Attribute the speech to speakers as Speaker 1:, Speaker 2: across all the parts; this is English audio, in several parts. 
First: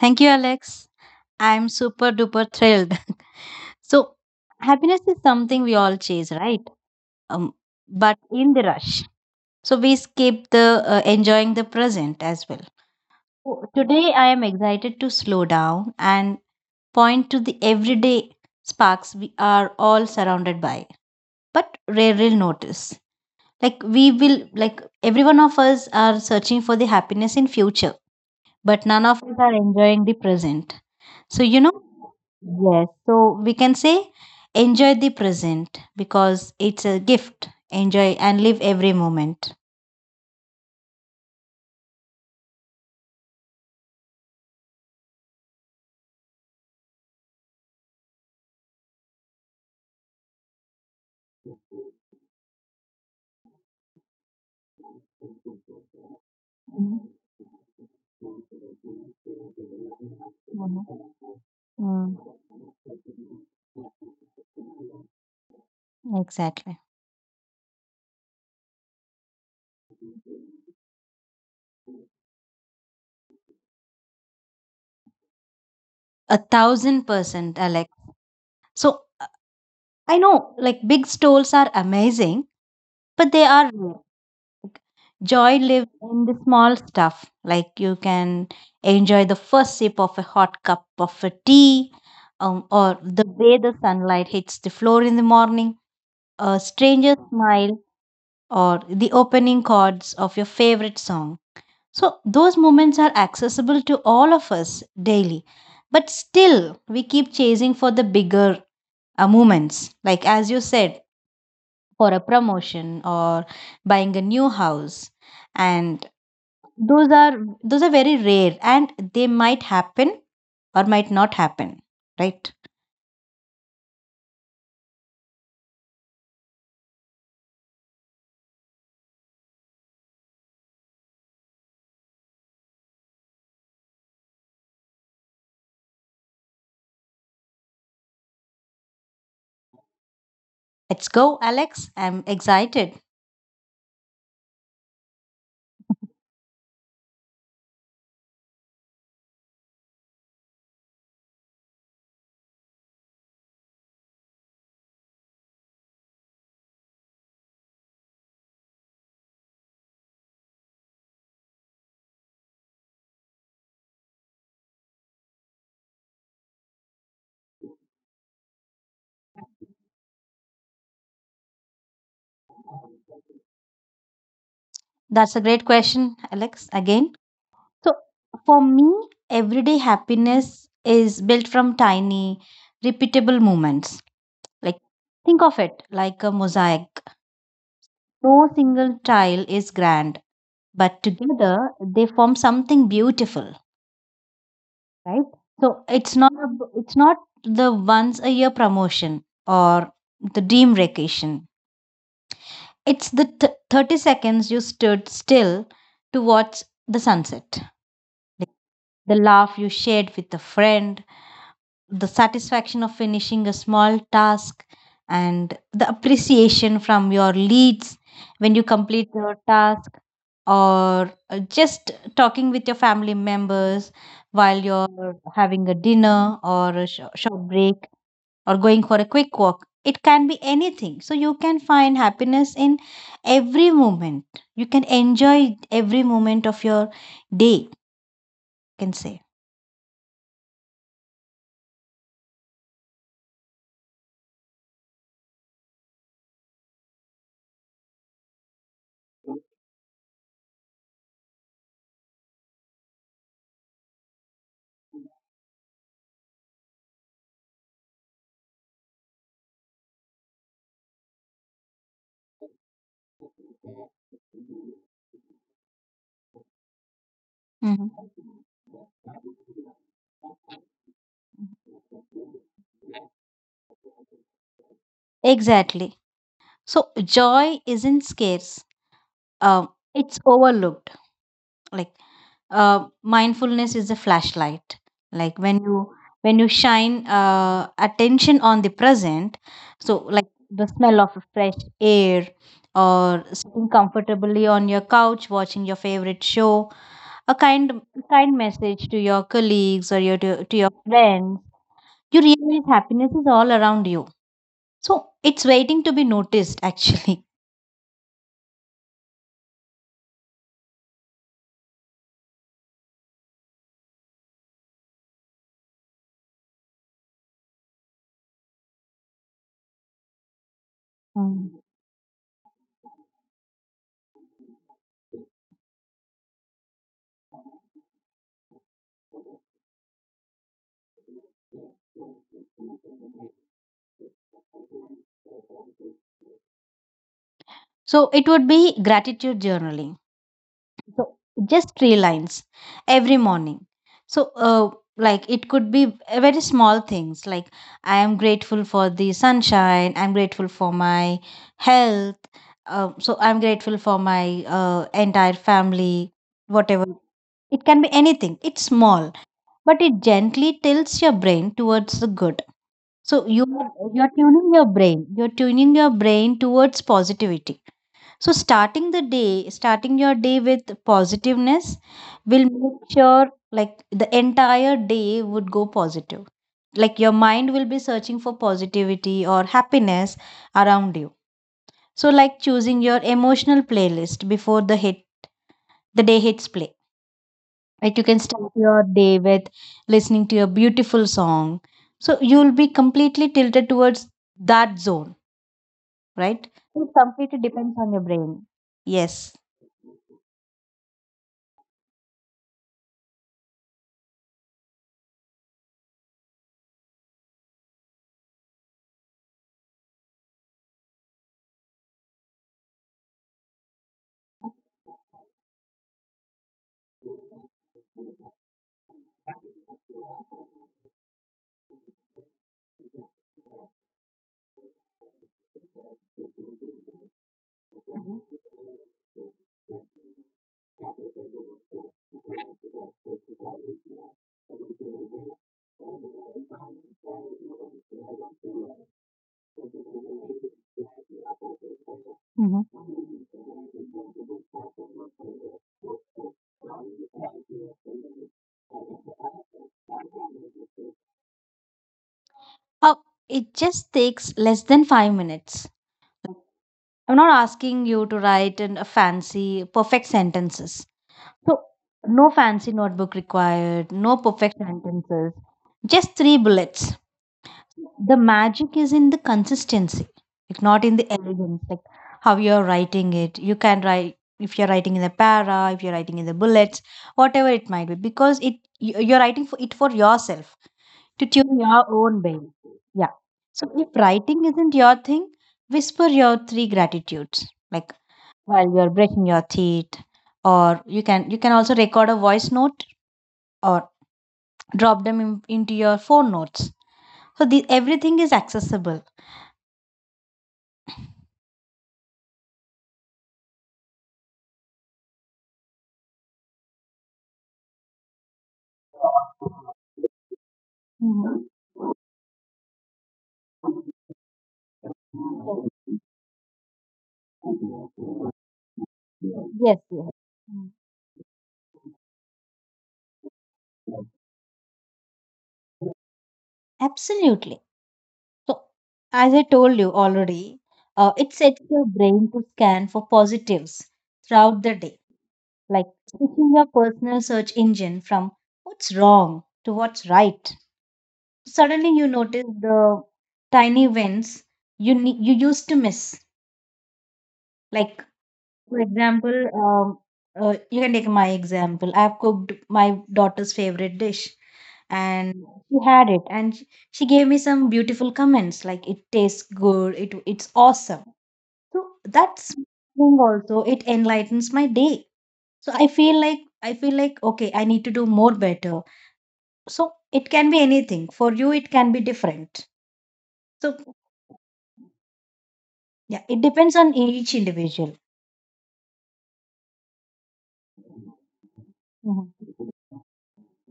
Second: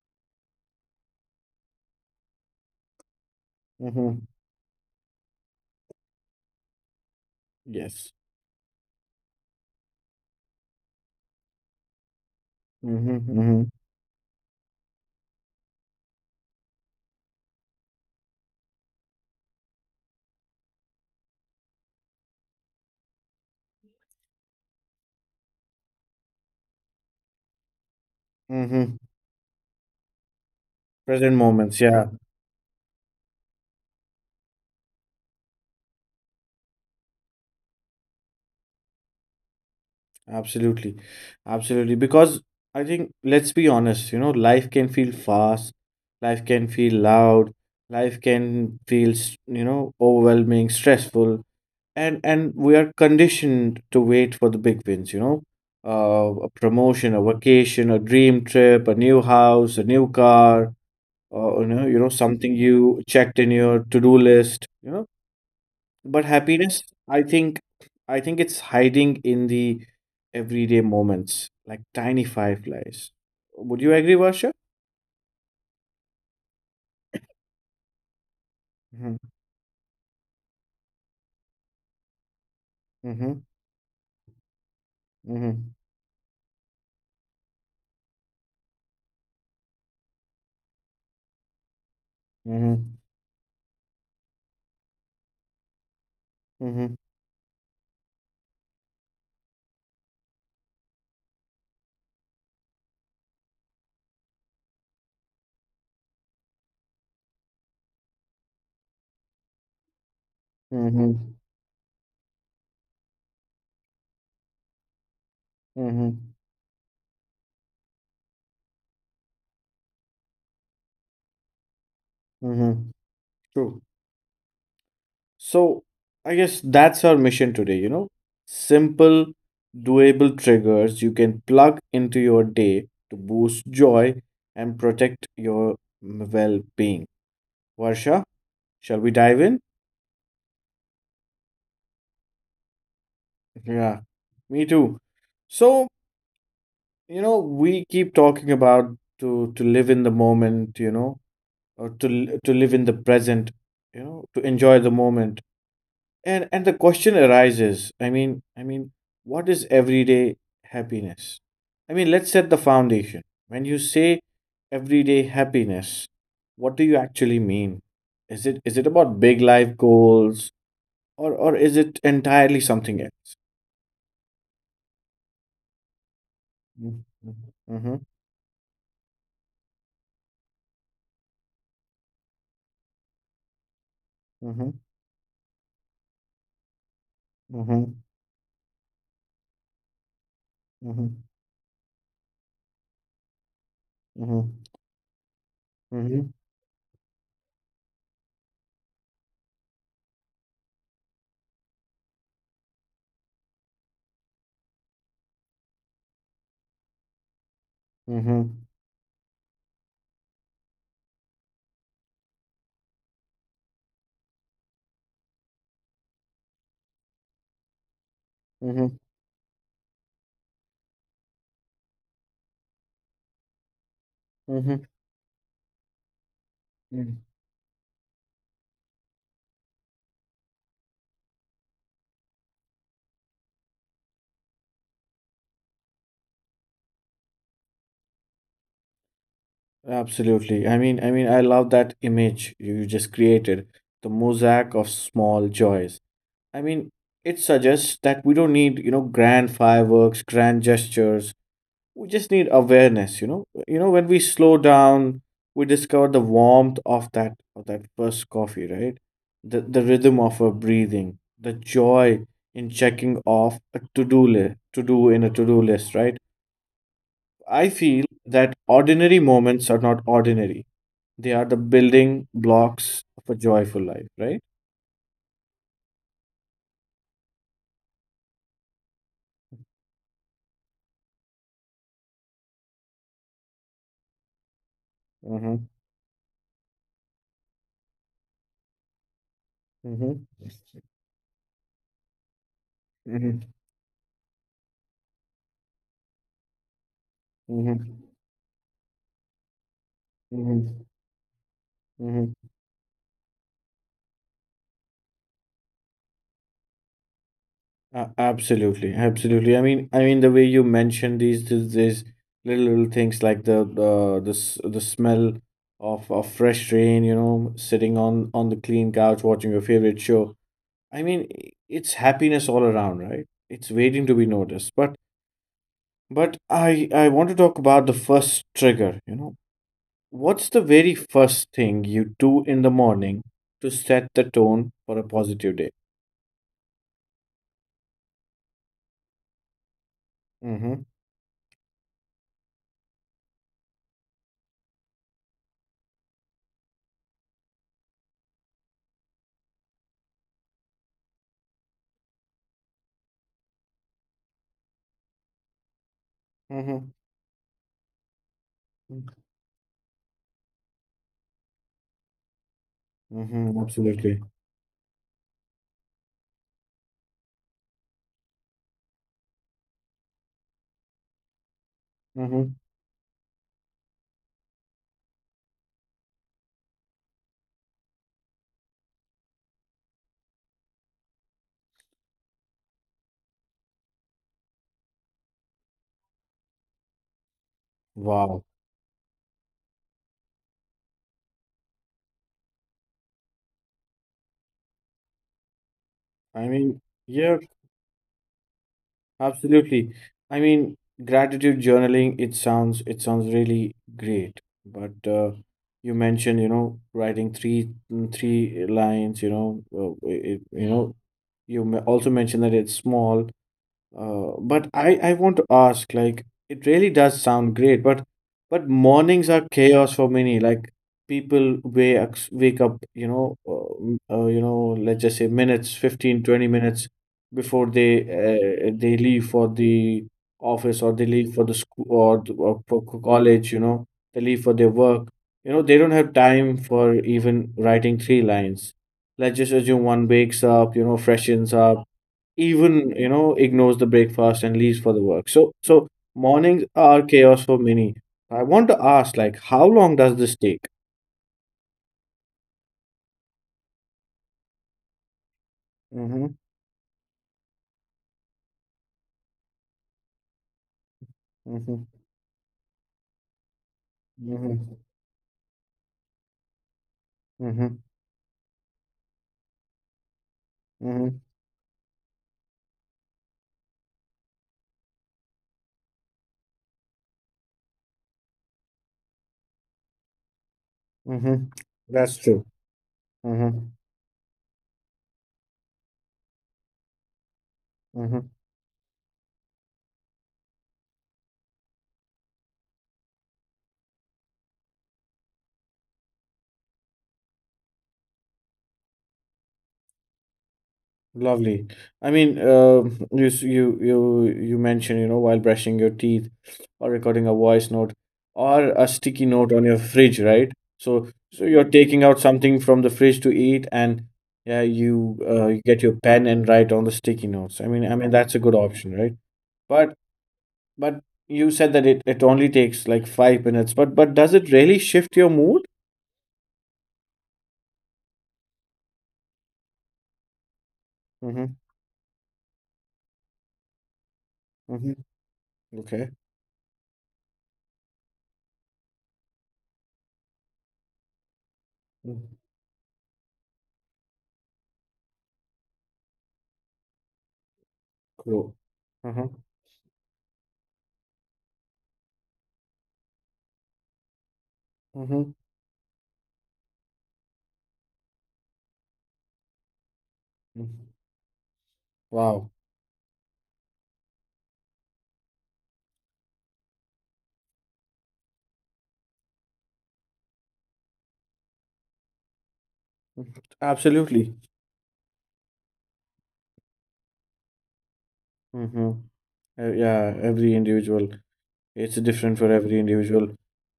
Speaker 1: Thank you, Alex. I'm super duper thrilled. so,
Speaker 2: Hmm.
Speaker 1: happiness is something we all chase, right? Um,
Speaker 2: Yes.
Speaker 1: but in the rush. So, we skip the enjoying the present as well.
Speaker 2: Mm-hmm,
Speaker 1: So
Speaker 2: mm-hmm.
Speaker 1: today, I am excited to slow down and point to the everyday sparks we are all surrounded by, but rarely notice. We will, every one of us are searching for the happiness in future, but
Speaker 2: Mm-hmm.
Speaker 1: none of us are enjoying the present.
Speaker 2: Present
Speaker 1: So, you know,
Speaker 2: moments, yeah,
Speaker 1: Yes, so we can say enjoy the present because it's a gift. Enjoy and live every moment.
Speaker 2: absolutely, absolutely. Because I think, let's be honest, you know, life can feel fast, life can feel loud, life can feel, overwhelming, stressful, and we are conditioned to wait for the big wins, a promotion,
Speaker 1: Mhm.
Speaker 2: a vacation, a dream trip, a new house, a new car,
Speaker 1: Mhm.
Speaker 2: or
Speaker 1: Mm,
Speaker 2: something you checked in your to-do list. But happiness,
Speaker 1: exactly.
Speaker 2: I think, I think, it's hiding in the everyday moments, like tiny fireflies. Would you agree, Varsha?
Speaker 1: 1000%, Alex. So
Speaker 2: Mm-hmm.
Speaker 1: I know like big stores are amazing,
Speaker 2: Mm-hmm.
Speaker 1: but they are rare. Joy
Speaker 2: Mm-hmm.
Speaker 1: lives in the small stuff. Like you can enjoy the first sip of a hot cup of a tea, or the way the sunlight hits the floor in the morning, a
Speaker 2: Mm-hmm. Mm-hmm.
Speaker 1: stranger's smile, or the opening chords of your favorite song. So, those moments are accessible to all of us daily. But still, we keep chasing for the bigger moments, like as you
Speaker 2: Mm-hmm.
Speaker 1: said, for a promotion or buying a new house.
Speaker 2: Mm-hmm.
Speaker 1: And those are those are very rare and they might happen or might not happen, right?
Speaker 2: Mm-hmm. True. So I guess that's our mission today, you know? Simple, doable triggers you can plug into your day to boost joy and protect your well-being. Varsha, shall we dive in?
Speaker 1: Let's go, Alex. I'm excited.
Speaker 2: Yeah, me too. So, you know, we keep talking about to live in the moment, you know, or to live in the present, to enjoy the moment. And the question arises, what is everyday happiness? I mean, let's set the foundation. When you say everyday happiness, what do you actually mean? Is it about big life goals or is it entirely something else?
Speaker 1: That's a great question, Alex.
Speaker 2: Mm-hmm.
Speaker 1: Again.
Speaker 2: Mm-hmm.
Speaker 1: So for me, everyday happiness is built from tiny, repeatable moments.
Speaker 2: Mm-hmm.
Speaker 1: Like think of it like a mosaic.
Speaker 2: Mhm,
Speaker 1: No single tile is grand, but
Speaker 2: mhm,
Speaker 1: together they form something beautiful,
Speaker 2: mhm,
Speaker 1: right? So
Speaker 2: mhm,
Speaker 1: it's not the once a year promotion or the dream vacation. It's 30 seconds you stood still to watch the sunset,
Speaker 2: mhm,
Speaker 1: the laugh you shared with a friend, the satisfaction of finishing a small task, and the appreciation from your leads when you
Speaker 2: mhm,
Speaker 1: complete your task, or just talking with your family members while
Speaker 2: mhm,
Speaker 1: you're having a dinner or a
Speaker 2: mhm.
Speaker 1: short break or going for a quick walk. It can be anything. So you can find happiness in every moment. You can enjoy every moment of your day, you can say.
Speaker 2: Absolutely. I love that image you just created, the mosaic of small joys. I mean, it suggests that we don't need, you know, grand fireworks, grand gestures. We just need awareness, when we slow down, we discover the warmth of that first coffee, right? The rhythm of our breathing, the joy in checking off a to-do list, right? I feel
Speaker 1: Mhm.
Speaker 2: that ordinary moments are not ordinary. They are the building blocks of a joyful life, right?
Speaker 1: Exactly. So joy isn't scarce. Uh, it's overlooked. Like mindfulness is a flashlight. Like
Speaker 2: Mm-hmm,
Speaker 1: when you shine attention on the present, so
Speaker 2: mm-hmm,
Speaker 1: like the smell of fresh air or
Speaker 2: mm-hmm,
Speaker 1: sitting comfortably on your couch watching your favorite show, a
Speaker 2: mm-hmm, mm-hmm,
Speaker 1: kind message to your colleagues or your to your
Speaker 2: mm-hmm.
Speaker 1: friends, you realize happiness is all around you. So it's waiting to be noticed actually.
Speaker 2: Absolutely, absolutely. I mean, the way you mentioned these little things, like the smell of fresh rain, you know, sitting on the clean couch watching your favorite show. I mean,
Speaker 1: Mm.
Speaker 2: it's happiness all around, right? It's waiting to be noticed. But I want to talk about the first trigger. What's the very first thing you do in the morning to set the tone for a positive day?
Speaker 1: So it would be gratitude journaling.
Speaker 2: Mm-hmm.
Speaker 1: So just three lines every morning. So like it could be a very small things like I am grateful for the sunshine. I'm grateful for my health. So I'm grateful for my entire family. Whatever,
Speaker 2: Mm-hmm.
Speaker 1: it can be anything. It's small, but it gently tilts your brain towards the good. So
Speaker 2: Mm-hmm. Mm-hmm.
Speaker 1: you're
Speaker 2: Absolutely.
Speaker 1: tuning your brain. You're tuning your brain towards positivity, so, starting the day, starting your day with positiveness will
Speaker 2: Mm-hmm.
Speaker 1: make sure like the entire day would go positive. Like your mind will be searching for positivity or happiness around you. So, like choosing your emotional playlist before the day hits play. Like you can
Speaker 2: Wow.
Speaker 1: start your day with listening to a beautiful song. So you'll be completely tilted towards that zone, right?
Speaker 2: I mean,
Speaker 1: It completely
Speaker 2: yeah,
Speaker 1: depends on your brain. Yes.
Speaker 2: absolutely. I mean, gratitude journaling, it sounds really great. But you mentioned, writing three lines, you know, it, you know, you me- also mentioned that it's small. But I want to ask, like, it really does sound great, but mornings are chaos for many. Like, people wake up, let's just say 15, 20 minutes before they leave for the office or they leave for the school, or for college. You know, they leave for their work. You know, they don't have time for even writing three lines. Let's just assume one wakes up, freshens up,
Speaker 1: Mhm.
Speaker 2: even ignores the breakfast and leaves for the work. So mornings are chaos for many. I want to ask, like, how long does this take?
Speaker 1: Oh, it just takes less than 5 minutes.
Speaker 2: Mm-hmm,
Speaker 1: I'm not asking you to write in a fancy, perfect sentences. So,
Speaker 2: mm-hmm,
Speaker 1: no fancy notebook required, no perfect
Speaker 2: mm-hmm,
Speaker 1: sentences, just three bullets.
Speaker 2: mm-hmm,
Speaker 1: The magic is in the consistency, like not in the
Speaker 2: mm-hmm,
Speaker 1: elegance, like how you're writing it. You can write if you're writing in the para, if you're writing in the bullets, whatever it might be, because it you're writing for it for yourself to
Speaker 2: mm-hmm.
Speaker 1: tune your
Speaker 2: That's
Speaker 1: own
Speaker 2: true.
Speaker 1: bell. Yeah.
Speaker 2: Mm-hmm,
Speaker 1: So if writing isn't your thing, whisper your three gratitudes, like
Speaker 2: mm-hmm.
Speaker 1: while you're brushing your teeth, or you can also record a voice note or drop them into your phone notes. So the everything is accessible.
Speaker 2: Lovely. I mean, you you mentioned, while brushing your teeth or recording a voice note or a sticky note on your fridge, right? So
Speaker 1: Mhm.
Speaker 2: you're taking out something from the fridge to eat, and yeah, you you get your pen and write on the sticky notes. I mean, that's a good option, right?
Speaker 1: Yes,
Speaker 2: But
Speaker 1: yes. Mm.
Speaker 2: but you said that it only takes like 5 minutes, but does it really shift your mood?
Speaker 1: Absolutely. So, as I told you already, it
Speaker 2: Mm-hmm.
Speaker 1: sets your brain to scan for positives throughout the
Speaker 2: Mm-hmm.
Speaker 1: day, like
Speaker 2: Okay.
Speaker 1: switching your personal search engine from what's wrong to what's right. Suddenly, you
Speaker 2: Mm.
Speaker 1: notice the tiny wins you used to miss. Like
Speaker 2: Cool.
Speaker 1: for
Speaker 2: Mm-hmm.
Speaker 1: example, um, you can take my example. I've cooked my daughter's favorite dish,
Speaker 2: Mm-hmm.
Speaker 1: and she had it, and she gave me some beautiful comments like it tastes good, it's
Speaker 2: Mm-hmm.
Speaker 1: awesome. So
Speaker 2: Wow.
Speaker 1: that's thing also it enlightens my day. So I feel like, I feel like, okay, I need to do more better. So it can be anything. For you, it can be different. So
Speaker 2: Absolutely.
Speaker 1: yeah, it depends on each individual.
Speaker 2: Mm-hmm. Yeah, every individual. It's different
Speaker 1: Mhm.
Speaker 2: for every individual.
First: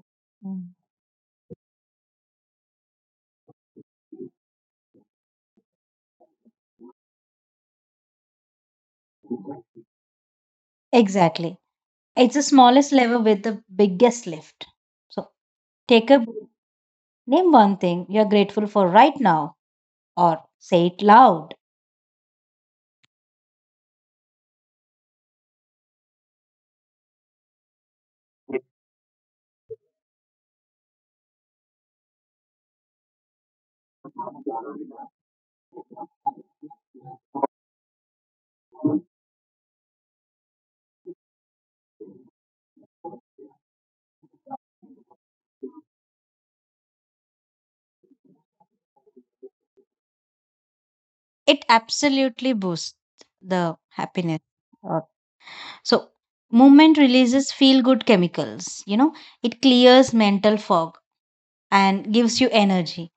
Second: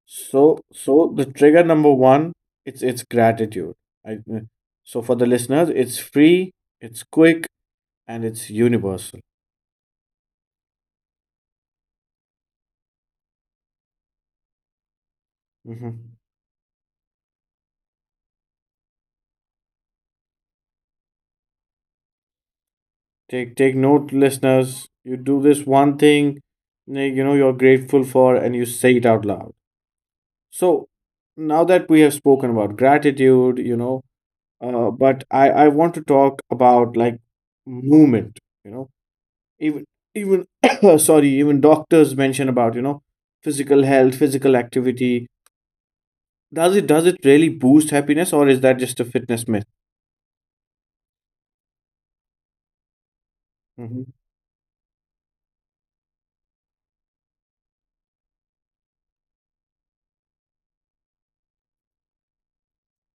Speaker 2: So,
Speaker 1: Mm.
Speaker 2: so the trigger number one, it's gratitude. I, uh, so, for the listeners, it's free, it's quick, and it's universal.
Speaker 1: Exactly. It's the smallest level with the biggest lift. So take
Speaker 2: Mm-hmm.
Speaker 1: a break, name one thing you're grateful for right now or say it loud.
Speaker 2: Take note, listeners. You do this one thing, you know you're grateful for, and you say it out loud. So now that we have spoken about gratitude, but I want to talk about, like, movement, you know even even, sorry, even doctors mention about physical health, physical activity. Does it really boost happiness, or is that just a fitness myth?
Speaker 1: It absolutely boosts the
Speaker 2: Mm-hmm,
Speaker 1: happiness. Or so, movement releases feel good chemicals, you know, it clears mental fog and gives you energy.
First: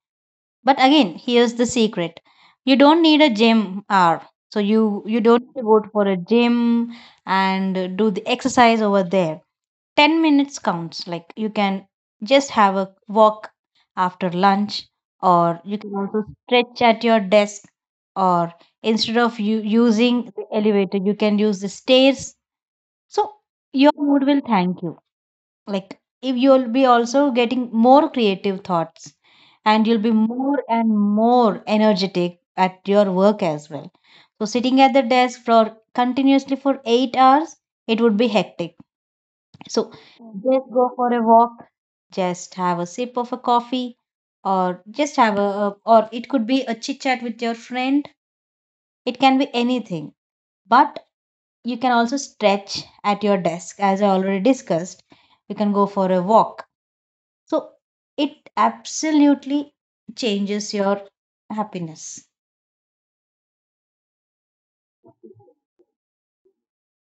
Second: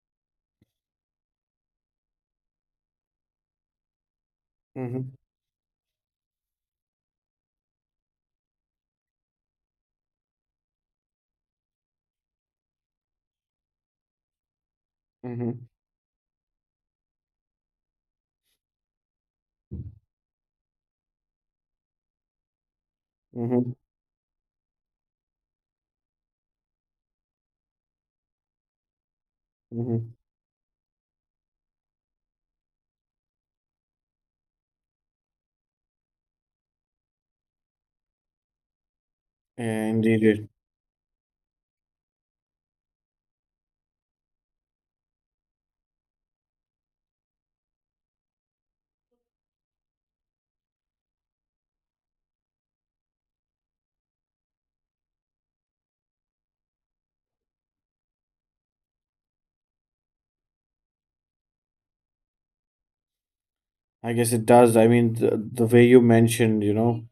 Speaker 1: But again, here's the secret. You don't need a gym hour. So
Speaker 2: mm-hmm,
Speaker 1: you don't need to go for a gym and do the exercise over there. 10 minutes counts. Like you can just have a walk after lunch,
Speaker 2: mm-hmm,
Speaker 1: or you can also stretch at your desk, or instead of you using the elevator you can use the stairs. So
Speaker 2: mm-hmm,
Speaker 1: your mood will thank you. Like if you'll be also getting more creative thoughts and you'll
Speaker 2: mm-hmm.
Speaker 1: be more and more energetic at your work as well. So sitting at the desk for continuously for 8 hours, it would be hectic. So
Speaker 2: Indeed.
Speaker 1: just go for a walk, just have a sip of a coffee, or just have a or it could be a chit chat with your friend. It can be anything. But you can also stretch at your desk as I already discussed. You can go for a walk. So it absolutely changes your happiness.
Speaker 2: I guess it does. I mean, the way you mentioned, you know,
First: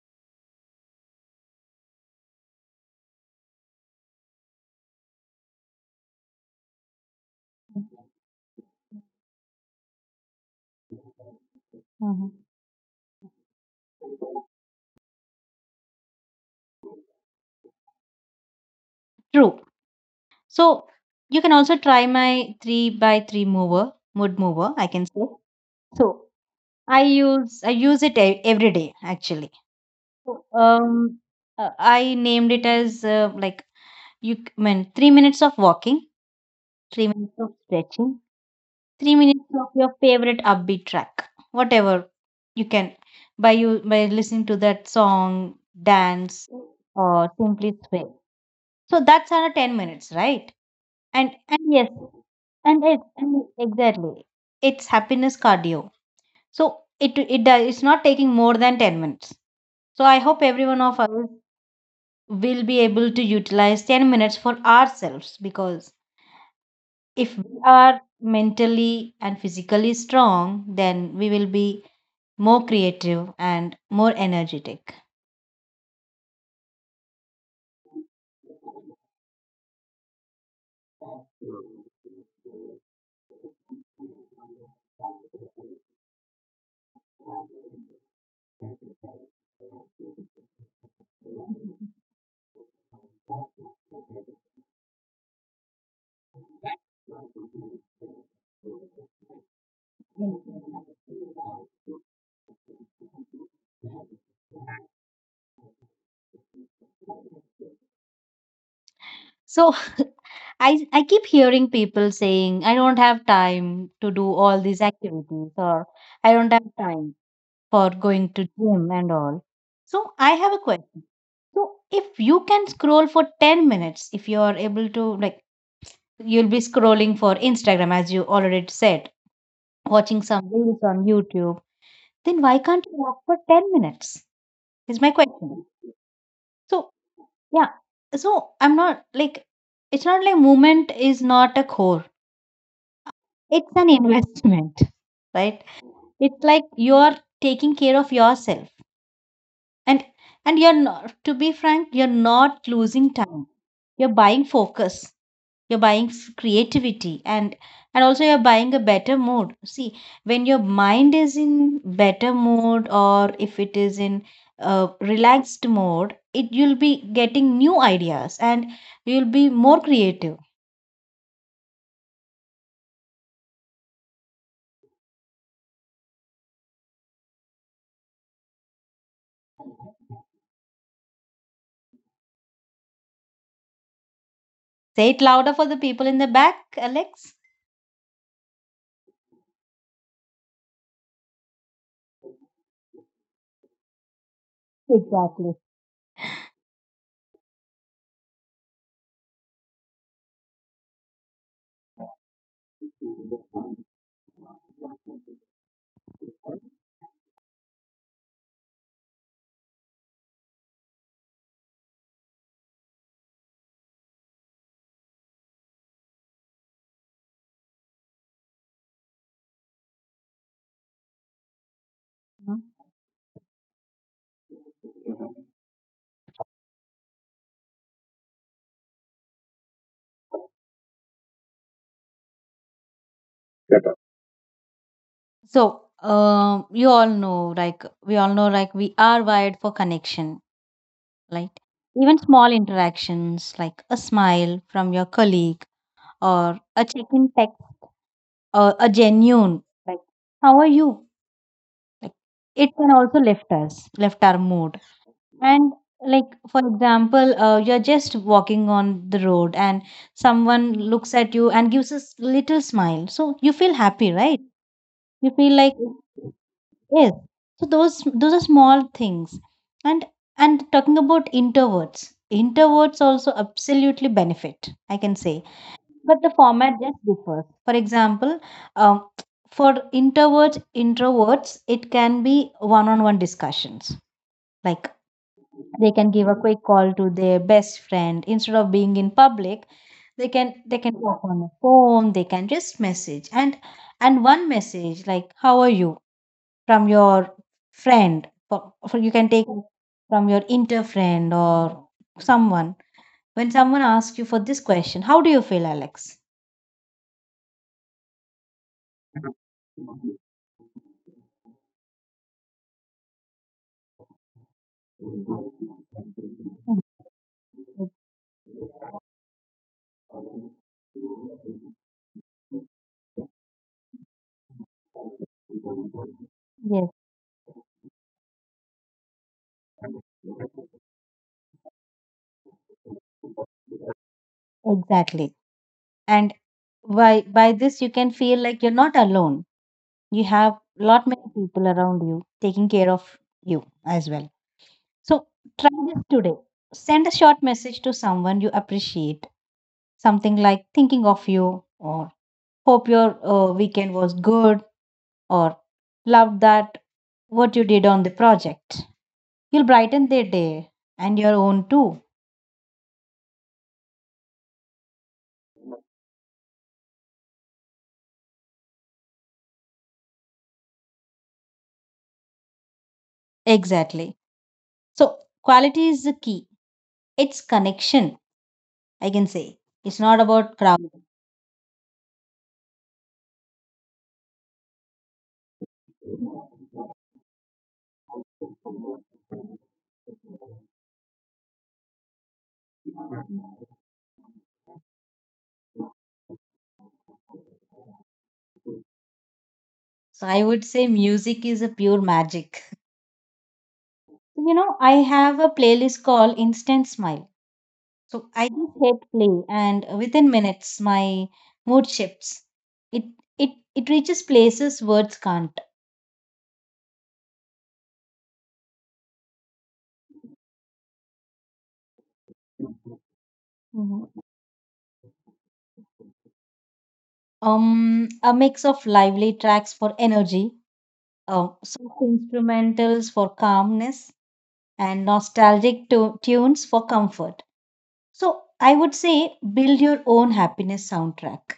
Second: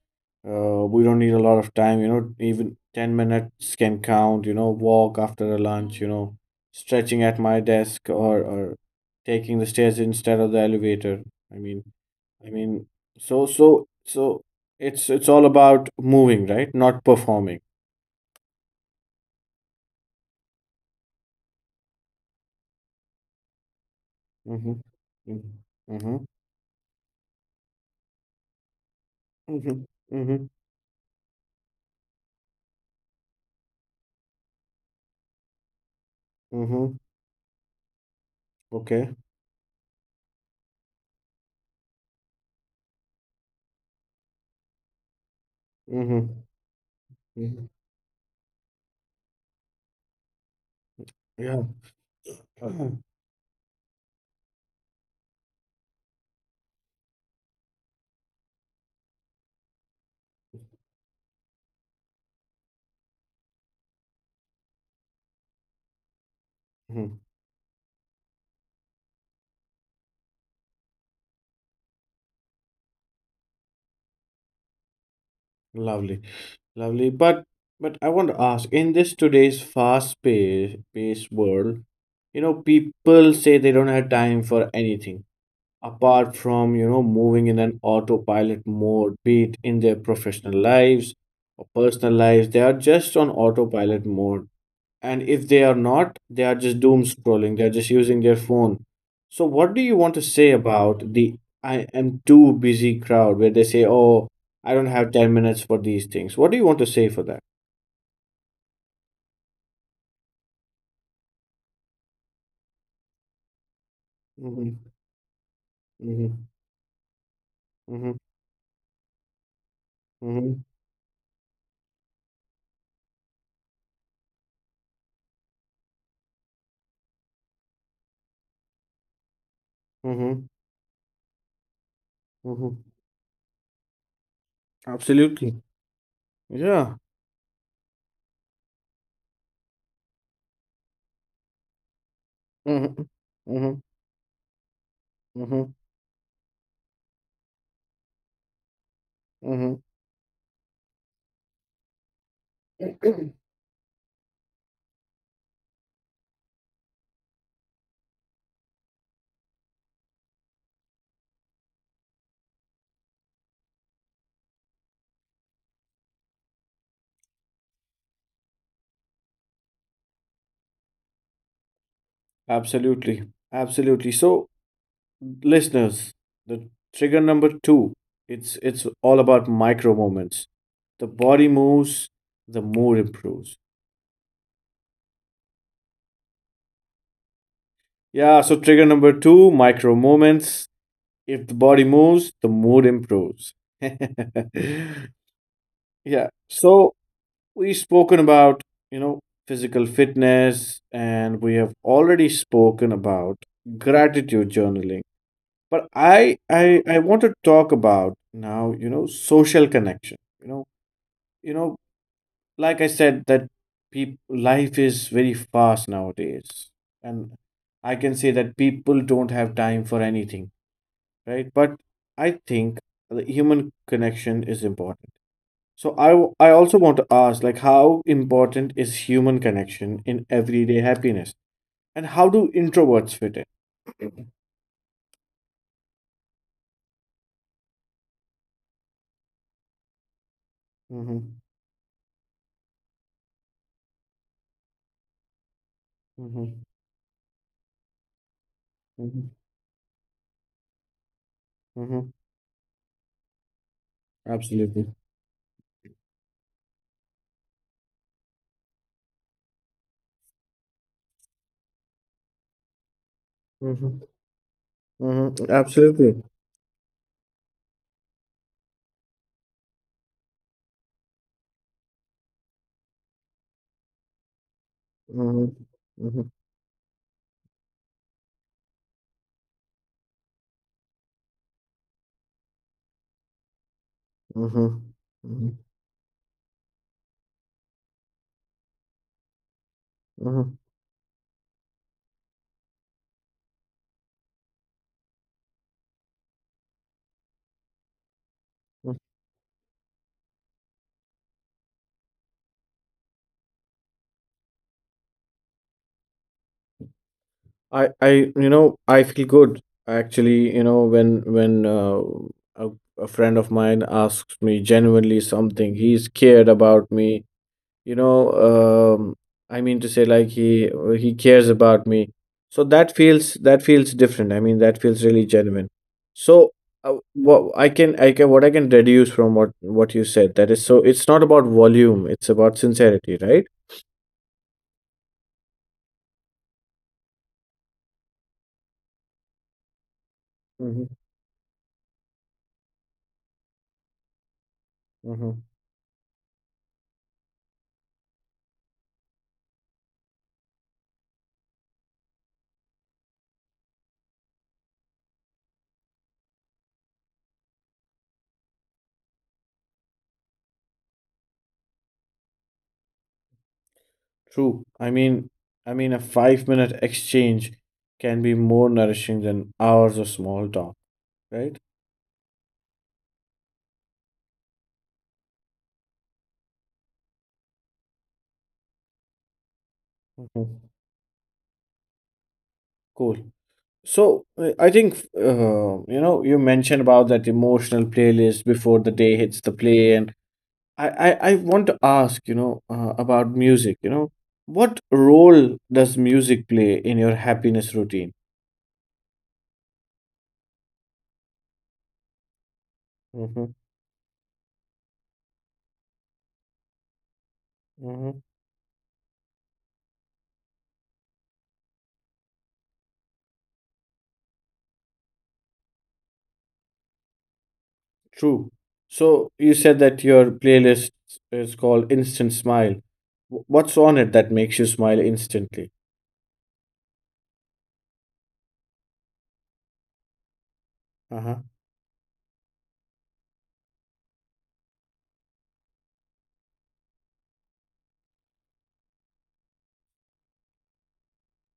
Speaker 2: uh, we don't need a lot of time, you know, even 10 minutes can count, you know, walk after a lunch, you know, stretching at my desk, or taking the stairs instead of the elevator. I mean,
Speaker 1: Mhm.
Speaker 2: I mean, so it's all about moving, right? Not performing.
Speaker 1: True. So you can also try my three by three mood mover,
Speaker 2: Mm-hmm.
Speaker 1: I can say.
Speaker 2: Mm-hmm. Mm-hmm.
Speaker 1: So I use it every day actually.
Speaker 2: Mm-hmm.
Speaker 1: So
Speaker 2: Mm-hmm.
Speaker 1: I named it as like you mean 3 minutes of walking,
Speaker 2: Mm-hmm.
Speaker 1: 3 minutes of stretching,
Speaker 2: Okay.
Speaker 1: 3 minutes of your favorite upbeat track. Whatever, you can by you by listening to that song
Speaker 2: Mm-hmm.
Speaker 1: dance or
Speaker 2: Mm-hmm.
Speaker 1: simply sway. So that's another 10 minutes, right? And
Speaker 2: Yeah.
Speaker 1: yes, and it and exactly, it's happiness cardio. So it does, it's not taking more than 10 minutes. So I hope everyone of us will be able to utilize 10 minutes for ourselves, because
Speaker 2: Mhm.
Speaker 1: if we are mentally and physically strong, then we will be more creative and more energetic.
Speaker 2: Lovely, lovely. But I want to ask, in this today's fast-paced world, you know, people say they don't have time for anything apart from, moving in an autopilot mode, be it in their professional lives or personal lives. They are just on autopilot mode. And if they are not, they are just doom scrolling. They're just using their phone. So, what do you want to say about the "I am too busy" crowd, where they say, oh, I don't have 10 minutes for these things? What do you want to say for that?
Speaker 1: So I keep hearing people saying I don't have time to do all these
Speaker 2: Hmm.
Speaker 1: activities or I
Speaker 2: Hmm.
Speaker 1: don't have time for
Speaker 2: Hmm.
Speaker 1: going to gym and all. So I have
Speaker 2: Hmm.
Speaker 1: a question. So if you can scroll for 10 minutes, if you are able to, like, you'll be scrolling for Instagram as you already said, watching
Speaker 2: Hmm.
Speaker 1: some reels on YouTube, then why
Speaker 2: Hmm.
Speaker 1: can't you walk for 10 minutes is my
Speaker 2: Absolutely.
Speaker 1: question.
Speaker 2: Yeah.
Speaker 1: So yeah. So I'm not like, it's not like movement is not a core.
Speaker 2: Hmm.
Speaker 1: It's
Speaker 2: Hmm.
Speaker 1: an investment, right?
Speaker 2: Hmm.
Speaker 1: It's like you're taking care of yourself.
Speaker 2: Hmm.
Speaker 1: And you're not, to be frank, you're not losing time. You're buying focus. You're buying creativity and also you're buying a better mood. See, when your mind is in better mood or if it is in relaxed mode, it, you'll be getting new ideas and you'll be more creative.
Speaker 2: Absolutely. Absolutely. So, listeners, the trigger number two, it's all about micro moments. The body moves, the mood improves.
Speaker 1: Say it louder for the people in the back, Alex.
Speaker 2: Yeah, so trigger number two, micro moments. If the body moves, the mood improves.
Speaker 1: Exactly.
Speaker 2: Yeah, so we've spoken about, you know physical fitness, and we have already spoken about gratitude journaling. But I want to talk about now, social connection, you know like I said, that peop life is very fast nowadays, and I can say that people don't have time for anything, right? But I think the human connection is important. So I also want to ask, like, how important is human connection in everyday happiness, and how do introverts fit in?
Speaker 1: Mhm. So, you all know, like, we all know, like, we are wired for connection,
Speaker 2: Mm-hmm.
Speaker 1: right? Even small interactions, like a smile from your colleague
Speaker 2: Mm-hmm.
Speaker 1: or a check in text or a
Speaker 2: Mm-hmm.
Speaker 1: genuine, like, how are you?
Speaker 2: Mm-hmm.
Speaker 1: It can also lift us, lift our mood.
Speaker 2: Absolutely.
Speaker 1: And like for example, you're just walking on the road and someone looks at you and gives a little smile. So you feel
Speaker 2: Mm-hmm.
Speaker 1: happy, right? You
Speaker 2: Mm-hmm.
Speaker 1: feel like
Speaker 2: Absolutely.
Speaker 1: yes. So those are small things. And talking about introverts, introverts also absolutely benefit, I can
Speaker 2: Mm-hmm.
Speaker 1: say. But
Speaker 2: Mm-hmm.
Speaker 1: the format just differs. For example, um, for introverts, introverts, it can be one-on-one discussions. Like
Speaker 2: Mm-hmm.
Speaker 1: they can give a quick call to their best friend instead of being in public. They can
Speaker 2: Mm-hmm.
Speaker 1: talk on the phone. They can just message. And one message like "How are you?" from your friend. For you can take from your inter friend or someone. When someone asks you for this question, "How do you feel, Alex?"
Speaker 2: I, I, I feel good actually. You know, when when uh, a, a friend of mine asks me genuinely something, he's cared
Speaker 1: Mm,
Speaker 2: about me.
Speaker 1: mm,
Speaker 2: You know, um, I mean to say, like, he cares about me. So that feels different. I mean, that feels really genuine. So
Speaker 1: yes,
Speaker 2: what I can deduce from what you said, that is, so it's not about volume, it's about sincerity, right?
Speaker 1: exactly. And by this you can feel like you're not alone. You have
Speaker 2: Mm-hmm.
Speaker 1: lot many people around you taking care of you as well. So try this today. Send a short message to someone you appreciate, something like "Thinking of you," or "Hope your weekend was good," or "Loved that what you did on the project." You'll brighten their day and your own too.
Speaker 2: True. I mean, a 5 minute exchange can be more nourishing than hours of small talk, right?
Speaker 1: Exactly. So, quality is the key. It's connection, I can say. It's not about
Speaker 2: Mhm.
Speaker 1: crowd.
Speaker 2: Cool. So I think you know you mentioned about that emotional playlist before the day hits the play, and I want to ask, about music. You know what role does music play in your happiness routine?
Speaker 1: So, I would say music is a pure magic.
Speaker 2: Mm-hmm.
Speaker 1: You know, I have a playlist called Instant Smile.
Speaker 2: Mm-hmm.
Speaker 1: So I just hit play, and within minutes, my mood shifts. It it reaches places words can't.
Speaker 2: True. So you said that your playlist is called Instant Smile. What's on
Speaker 1: Mhm.
Speaker 2: it that makes you smile instantly?
Speaker 1: A mix of lively tracks for energy,
Speaker 2: Uh-huh.
Speaker 1: soft instrumentals for calmness, and nostalgic tunes for comfort. So I would say build your own happiness soundtrack.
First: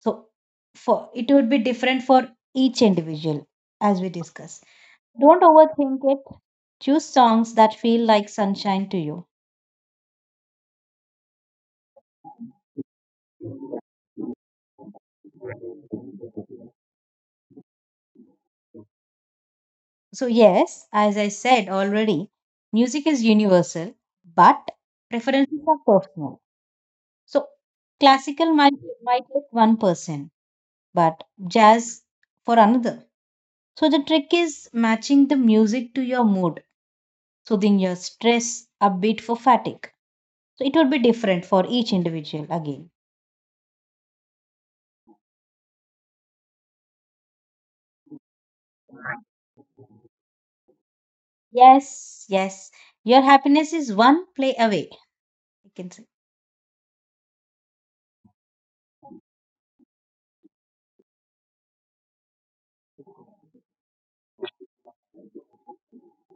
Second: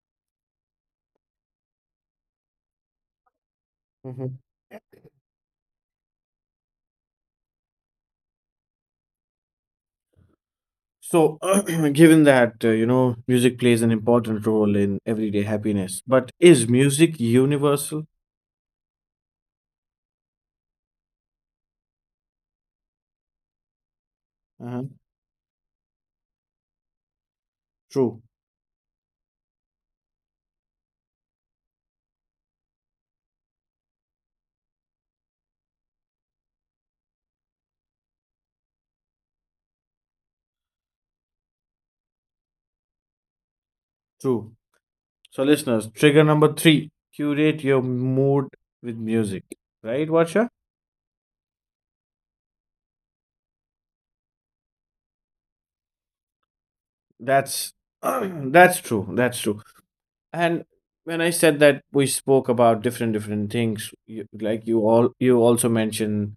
Speaker 1: So for it would be different for each individual, as we
Speaker 2: Hmm.
Speaker 1: discuss. Don't overthink it. Choose songs that feel like sunshine to you.
Speaker 2: So, given that, music plays an important role in everyday happiness, but is music universal?
Speaker 1: So, yes, as I said already, music is universal, but
Speaker 2: Uh-huh.
Speaker 1: preferences are personal. So,
Speaker 2: True,
Speaker 1: classical might fit one person, but jazz for another. So, the trick is matching the music to your mood, soothing your stress, upbeat for fatigue. So, it will be different for each individual again.
Speaker 2: true. So, listeners, trigger number three, curate your mood with music, right, Vatsha?
Speaker 1: Yes, yes. Your happiness is one play away, I can say.
Speaker 2: That's that's true. That's true. And when I said that we spoke about different things, like you also mentioned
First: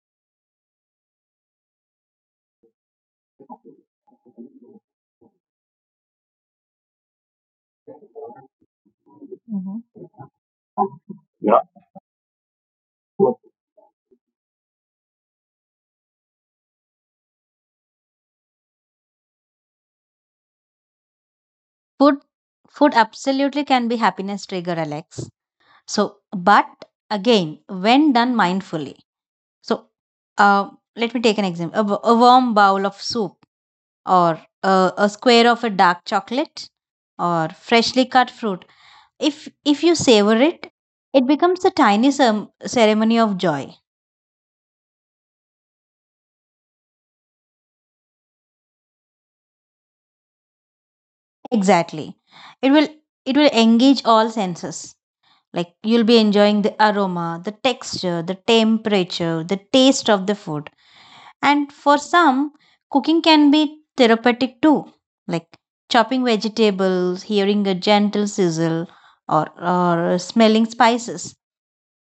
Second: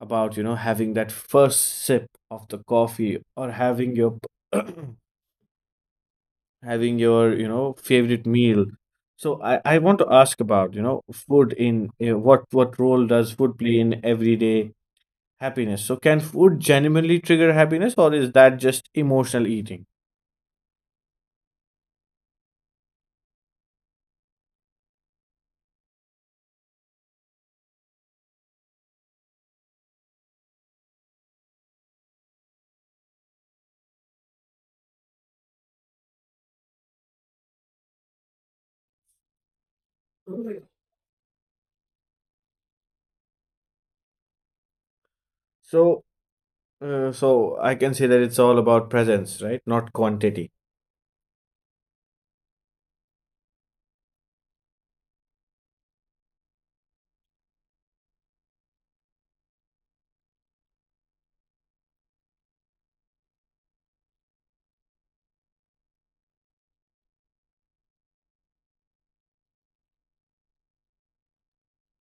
Speaker 2: about, having that first sip of the coffee, or having your having your favorite meal. So I want
Speaker 1: Mhm.
Speaker 2: to ask about, food in, what role does food play in everyday happiness. So can food genuinely trigger happiness, or is that just emotional eating?
Speaker 1: Food, food absolutely can be happiness trigger, Alex. So, but again, when done mindfully. So, uh, let me take an example. A, a warm bowl of soup, or a square of a dark chocolate, or freshly cut fruit. If you savor it, it becomes a tiny ceremony of joy.
Speaker 2: So uh, so I can say that it's all about presence, right? Not quantity.
Speaker 1: Exactly, it will it will engage all senses. Like you'll be enjoying the aroma, the texture, the temperature, the taste of the food. And for some, cooking can be therapeutic too, like chopping vegetables, hearing a gentle sizzle, or smelling spices.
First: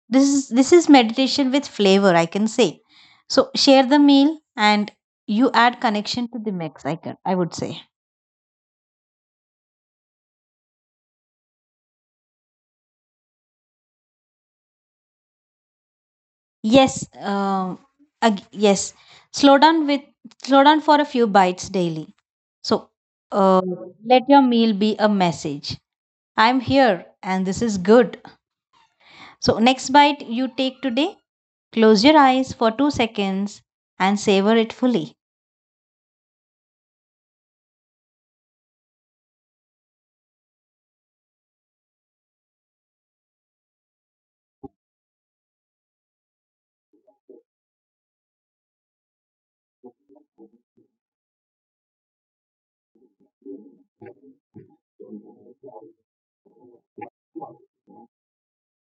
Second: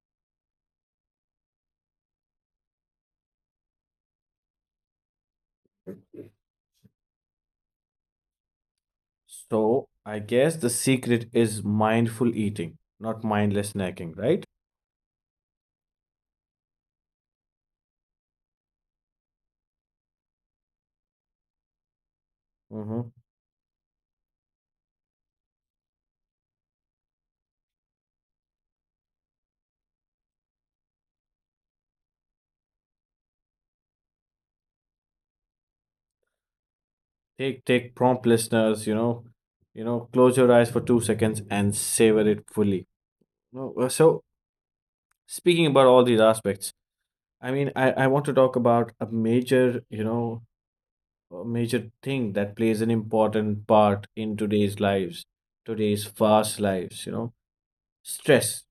Speaker 1: This is meditation with flavor, I can say. So share the meal and you add connection to the mix, I would say.
Speaker 2: So I guess the secret is mindful eating, not mindless snacking, right?
Speaker 1: Yes, yes. Slow down with slow down for a few bites daily. So
Speaker 2: Mm-hmm.
Speaker 1: uh, let your meal be a message. I'm here and this is good. So, next bite you take today, close your eyes for 2 seconds and savor it fully.
Speaker 2: Take prompt, listeners, close your eyes for 2 seconds and savor it fully. No, So speaking about all these aspects, I want to talk about a major, a major thing that plays an important part in today's lives, today's fast lives, you know, stress.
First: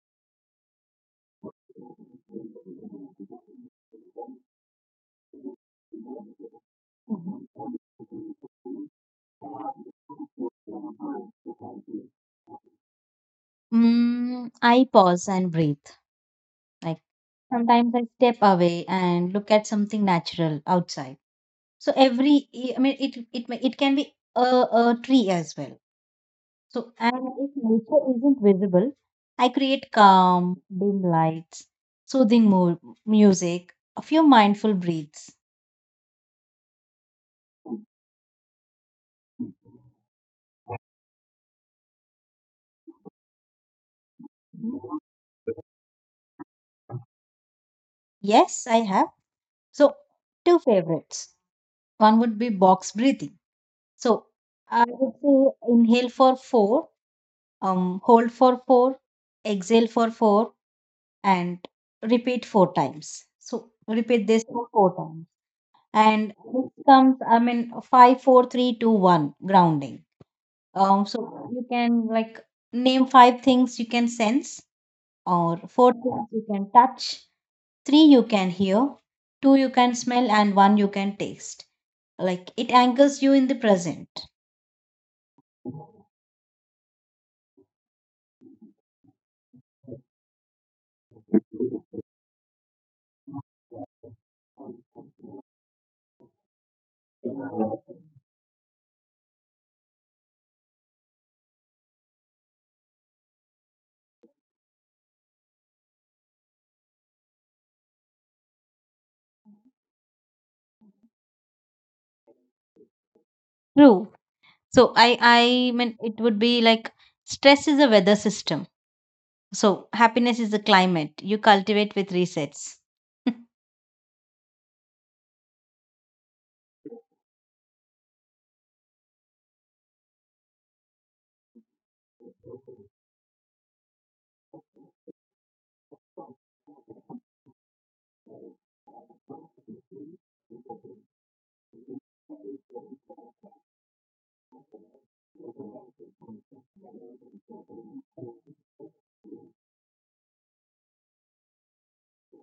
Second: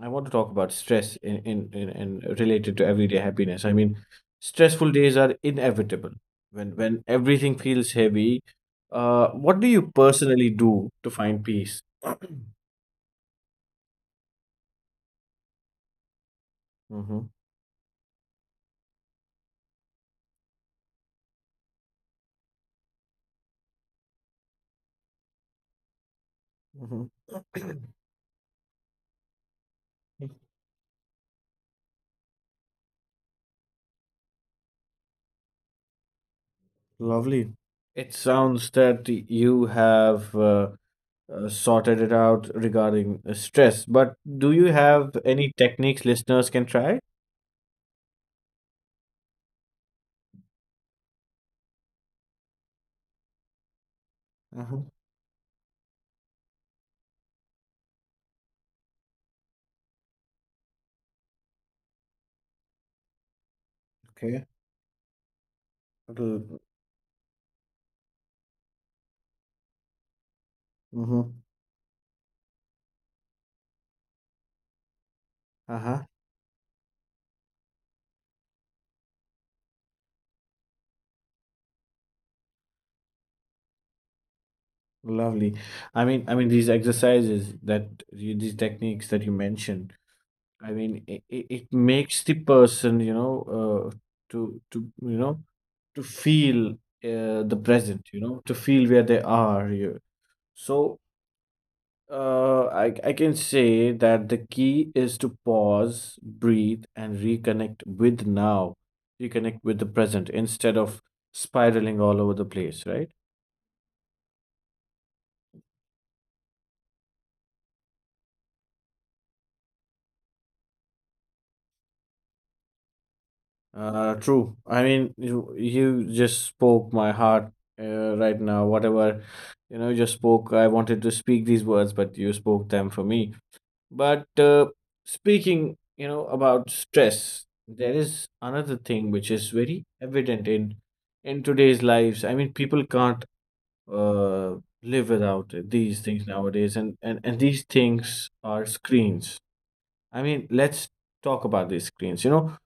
Speaker 2: I want to talk about stress in related to everyday happiness. Stressful days are inevitable. When everything feels heavy, what do you personally do to find peace?
Speaker 1: I pause and breathe. Like
Speaker 2: hmm
Speaker 1: sometimes I step away and look at something natural outside. So every, I mean, it it can be a, a tree as well.
Speaker 2: hmm
Speaker 1: So and if nature isn't visible, I create calm, dim lights, soothing music, a few mindful breaths.
Speaker 2: Lovely. It sounds that you have sorted it out regarding stress, but do you have any techniques listeners can try?
Speaker 1: Yes, I have. So two favorites. One would be box breathing. So
Speaker 2: Uh-huh.
Speaker 1: I would say inhale for four, hold for four, exhale for four, and repeat four times. So repeat this for four times. And
Speaker 2: Okay.
Speaker 1: this comes, I mean, five, four, three, two, one, grounding.
Speaker 2: Mm-hmm.
Speaker 1: So you can like name five things you can sense, or
Speaker 2: Uh-huh.
Speaker 1: four things you can touch, three you can hear, two you can smell, and one you can taste. Like it anchors you in the present.
Speaker 2: Lovely. These exercises these techniques that you mentioned, I mean, it, it, makes the person, you know, to you know, to feel the present, you know, to feel where they are here. So, I can say that the key is to pause, breathe, and reconnect with now, reconnect with the present instead of spiraling all over the place, right?
Speaker 1: True. So I mean it would be like stress is a weather system. So happiness is a climate you cultivate with resets.
Speaker 2: True. I mean, you just spoke my heart right now. Whatever, you know, you just spoke. I wanted to speak these words, but you spoke them for me. But speaking, you know, about stress, there is another thing which is very evident in today's lives. I mean, people can't uh, live without these things nowadays, and these things are screens. I mean, let's talk about these screens. You know,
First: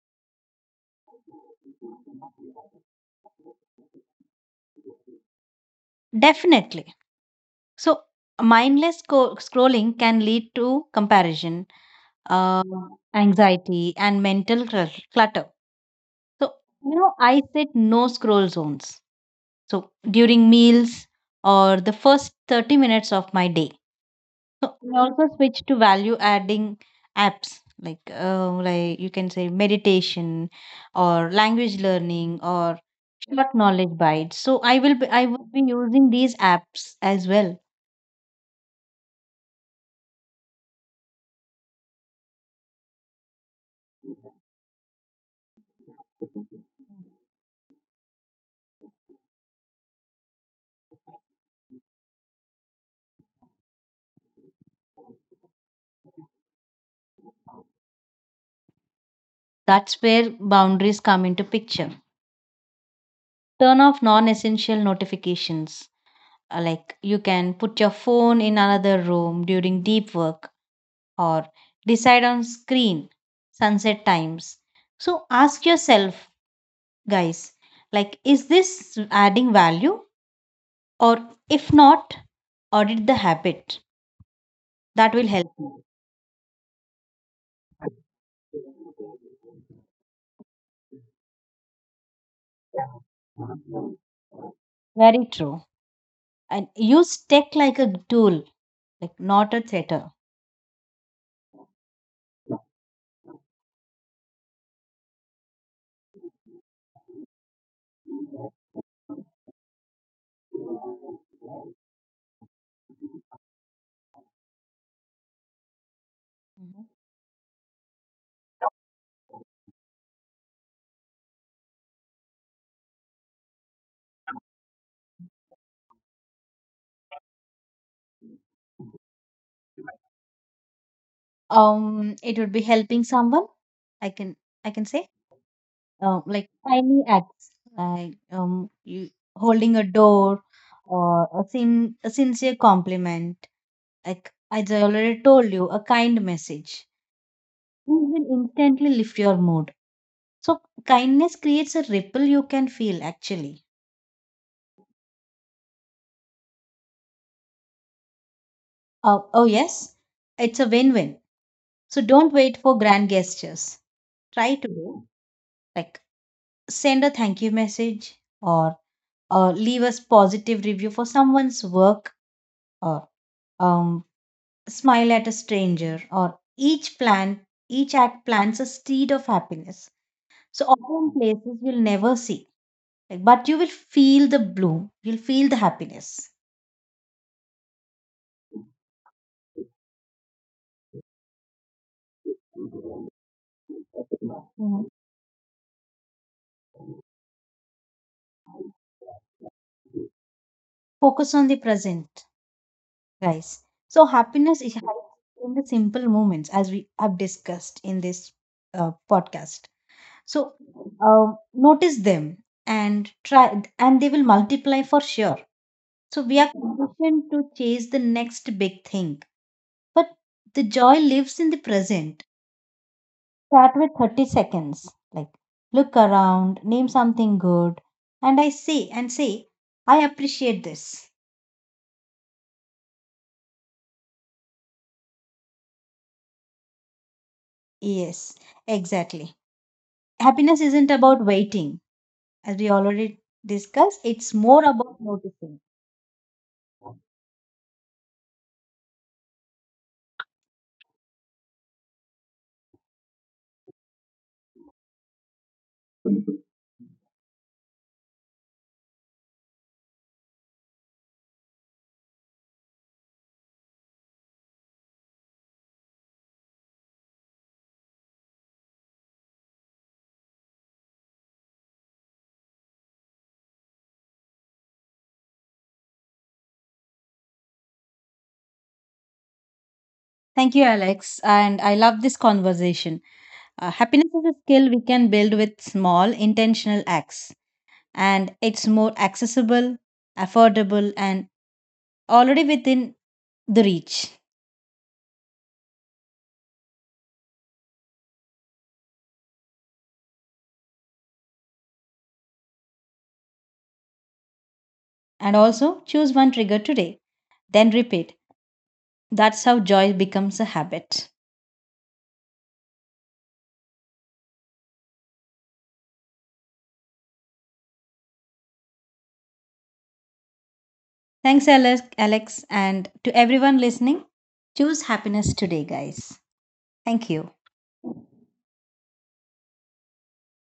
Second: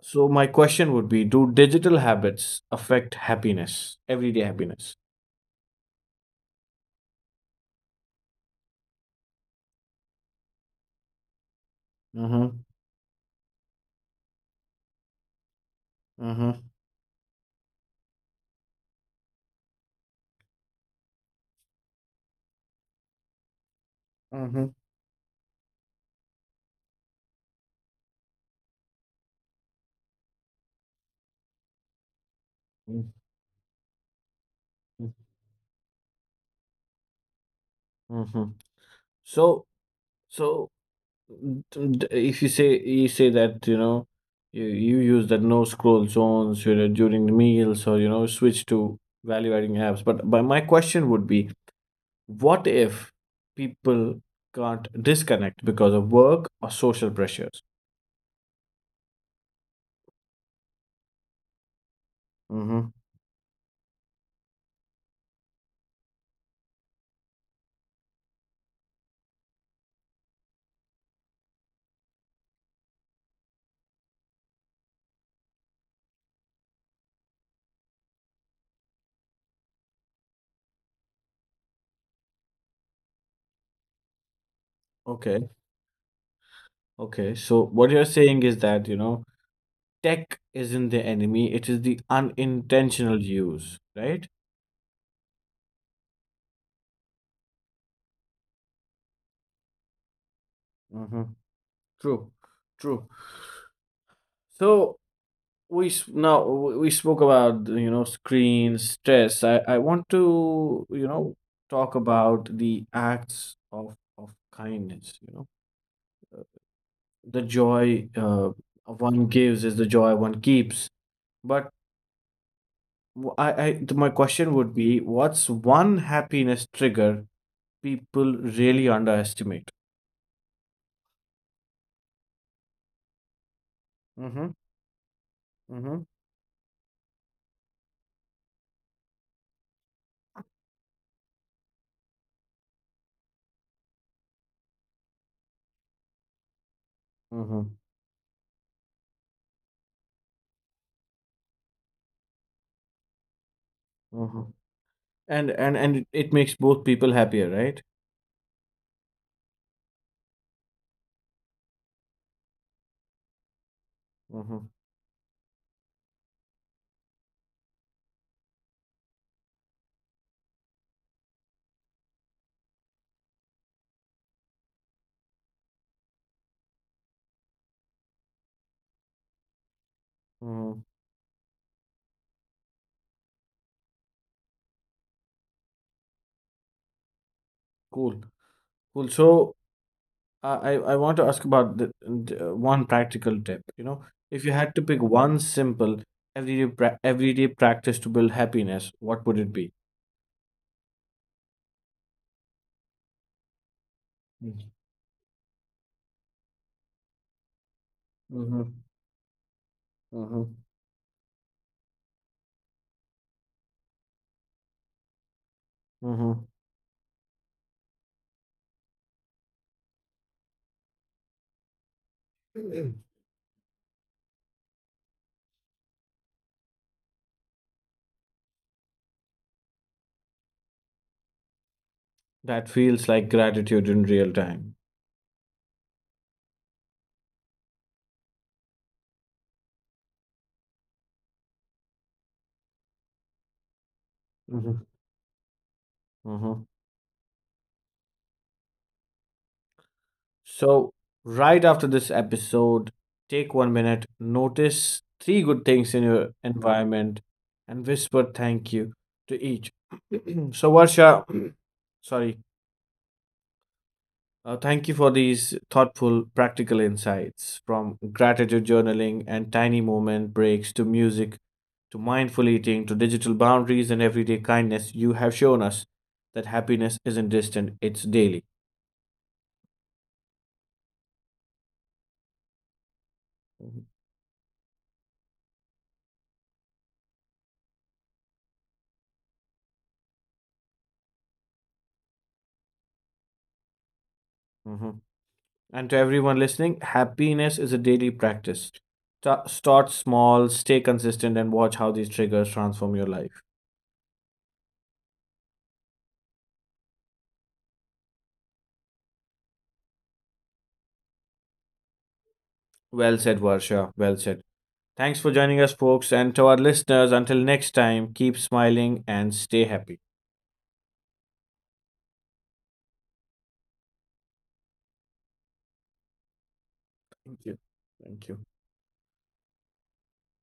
Speaker 2: so my question would be, do digital habits affect happiness, everyday happiness?
Speaker 1: Definitely. So mindless scrolling can lead to comparison,
Speaker 2: Mm-hmm.
Speaker 1: uh, anxiety, and mental clutter. So,
Speaker 2: Mm-hmm.
Speaker 1: you know, I set no scroll zones. So, during meals or the first 30 minutes of my day. So we also switch to value adding apps like you can say meditation or language learning or
Speaker 2: Mm-hmm.
Speaker 1: short knowledge bites. So I would be using these apps as well.
Speaker 2: Mm-hmm. So so if you say that you know you use that no scroll zones you know during the meals or you know switch to value adding apps, but my question would be, what if people can't disconnect because of work or social pressures?
Speaker 1: That's where boundaries come into picture.
Speaker 2: Mm-hmm.
Speaker 1: Turn off non-essential notifications. Like you can put your phone in another room during deep work or decide on screen sunset times. So ask yourself, guys, like is this adding value, or if not, audit the habit. That will
Speaker 2: Okay,
Speaker 1: help you.
Speaker 2: okay, so what you're saying is that you know tech isn't the enemy, it is the unintentional use, right?
Speaker 1: Very true. And use tech like a tool, like not a theater.
Speaker 2: Mm-hmm. True, true. So we s- now we spoke about you know screens, stress. I want to you know talk about the acts of kindness. You know
Speaker 1: Mhm.
Speaker 2: the joy one gives is the joy one keeps. But my question would be, what's one happiness trigger people really underestimate?
Speaker 1: It would be helping someone, i can
Speaker 2: Mm-hmm.
Speaker 1: I can say. Like tiny acts like you holding a door, or a sincere compliment, like as I already told you, a kind message.
Speaker 2: Mm-hmm.
Speaker 1: These will instantly lift your mood. So kindness creates a ripple you can feel actually.
Speaker 2: Mhm. And it makes both people happier, right?
Speaker 1: Oh yes, it's a win-win. So don't wait for grand gestures. Try to
Speaker 2: Mhm.
Speaker 1: do like send a thank you message, or leave a positive review for someone's work, or um, smile at a stranger, or each act plants a seed of happiness. So
Speaker 2: Mhm.
Speaker 1: often places you'll never see, like, but you will feel the bloom. You'll feel the happiness.
Speaker 2: Cool. Cool. So I want to ask about the one practical tip. You know, if you had to
Speaker 1: Mhm.
Speaker 2: pick one simple everyday practice to build happiness, what would it be?
Speaker 1: Focus on the present, guys. So happiness is
Speaker 2: Mm-hmm.
Speaker 1: hides in the simple moments, as we have discussed in this podcast. So
Speaker 2: Mm-hmm.
Speaker 1: notice them and try, and they will multiply for sure. So we
Speaker 2: Mm-hmm.
Speaker 1: are conditioned to chase the next big thing, but the joy lives in the present. Start with 30 seconds, like look around, name something good, and say, "I appreciate this."
Speaker 2: That feels like gratitude in real time.
Speaker 1: Yes, exactly. Happiness isn't about waiting, as we already discussed, it's more
Speaker 2: Mm-hmm.
Speaker 1: about noticing.
Speaker 2: Mm-hmm. So, right after this episode, take one minute, notice three good things in your environment, and whisper thank you to each. So, Varsha, sorry, thank you for these thoughtful, practical insights, from gratitude journaling and tiny moment breaks to music, to mindful eating, to digital boundaries and everyday kindness. You have shown us that happiness isn't distant, it's daily.
Speaker 1: Thank you, Alex. And I love this conversation.
Speaker 2: Mhm.
Speaker 1: Happiness is a skill we can build with small, intentional acts, and it's more accessible, affordable, and already within the reach.
Speaker 2: Mhm. And to everyone listening, happiness is a daily practice. Start small, stay consistent, and watch how these triggers transform your life.
Speaker 1: And also, choose one trigger today, then repeat. That's how joy becomes a habit.
Speaker 2: Well said, Varsha. Well said. Thanks for joining us, folks. And to our listeners, until next time, keep smiling and stay happy.
Speaker 1: Thanks, Alex, and to everyone listening. Choose happiness today, guys. Thank you.
Speaker 2: Thank you. Thank you.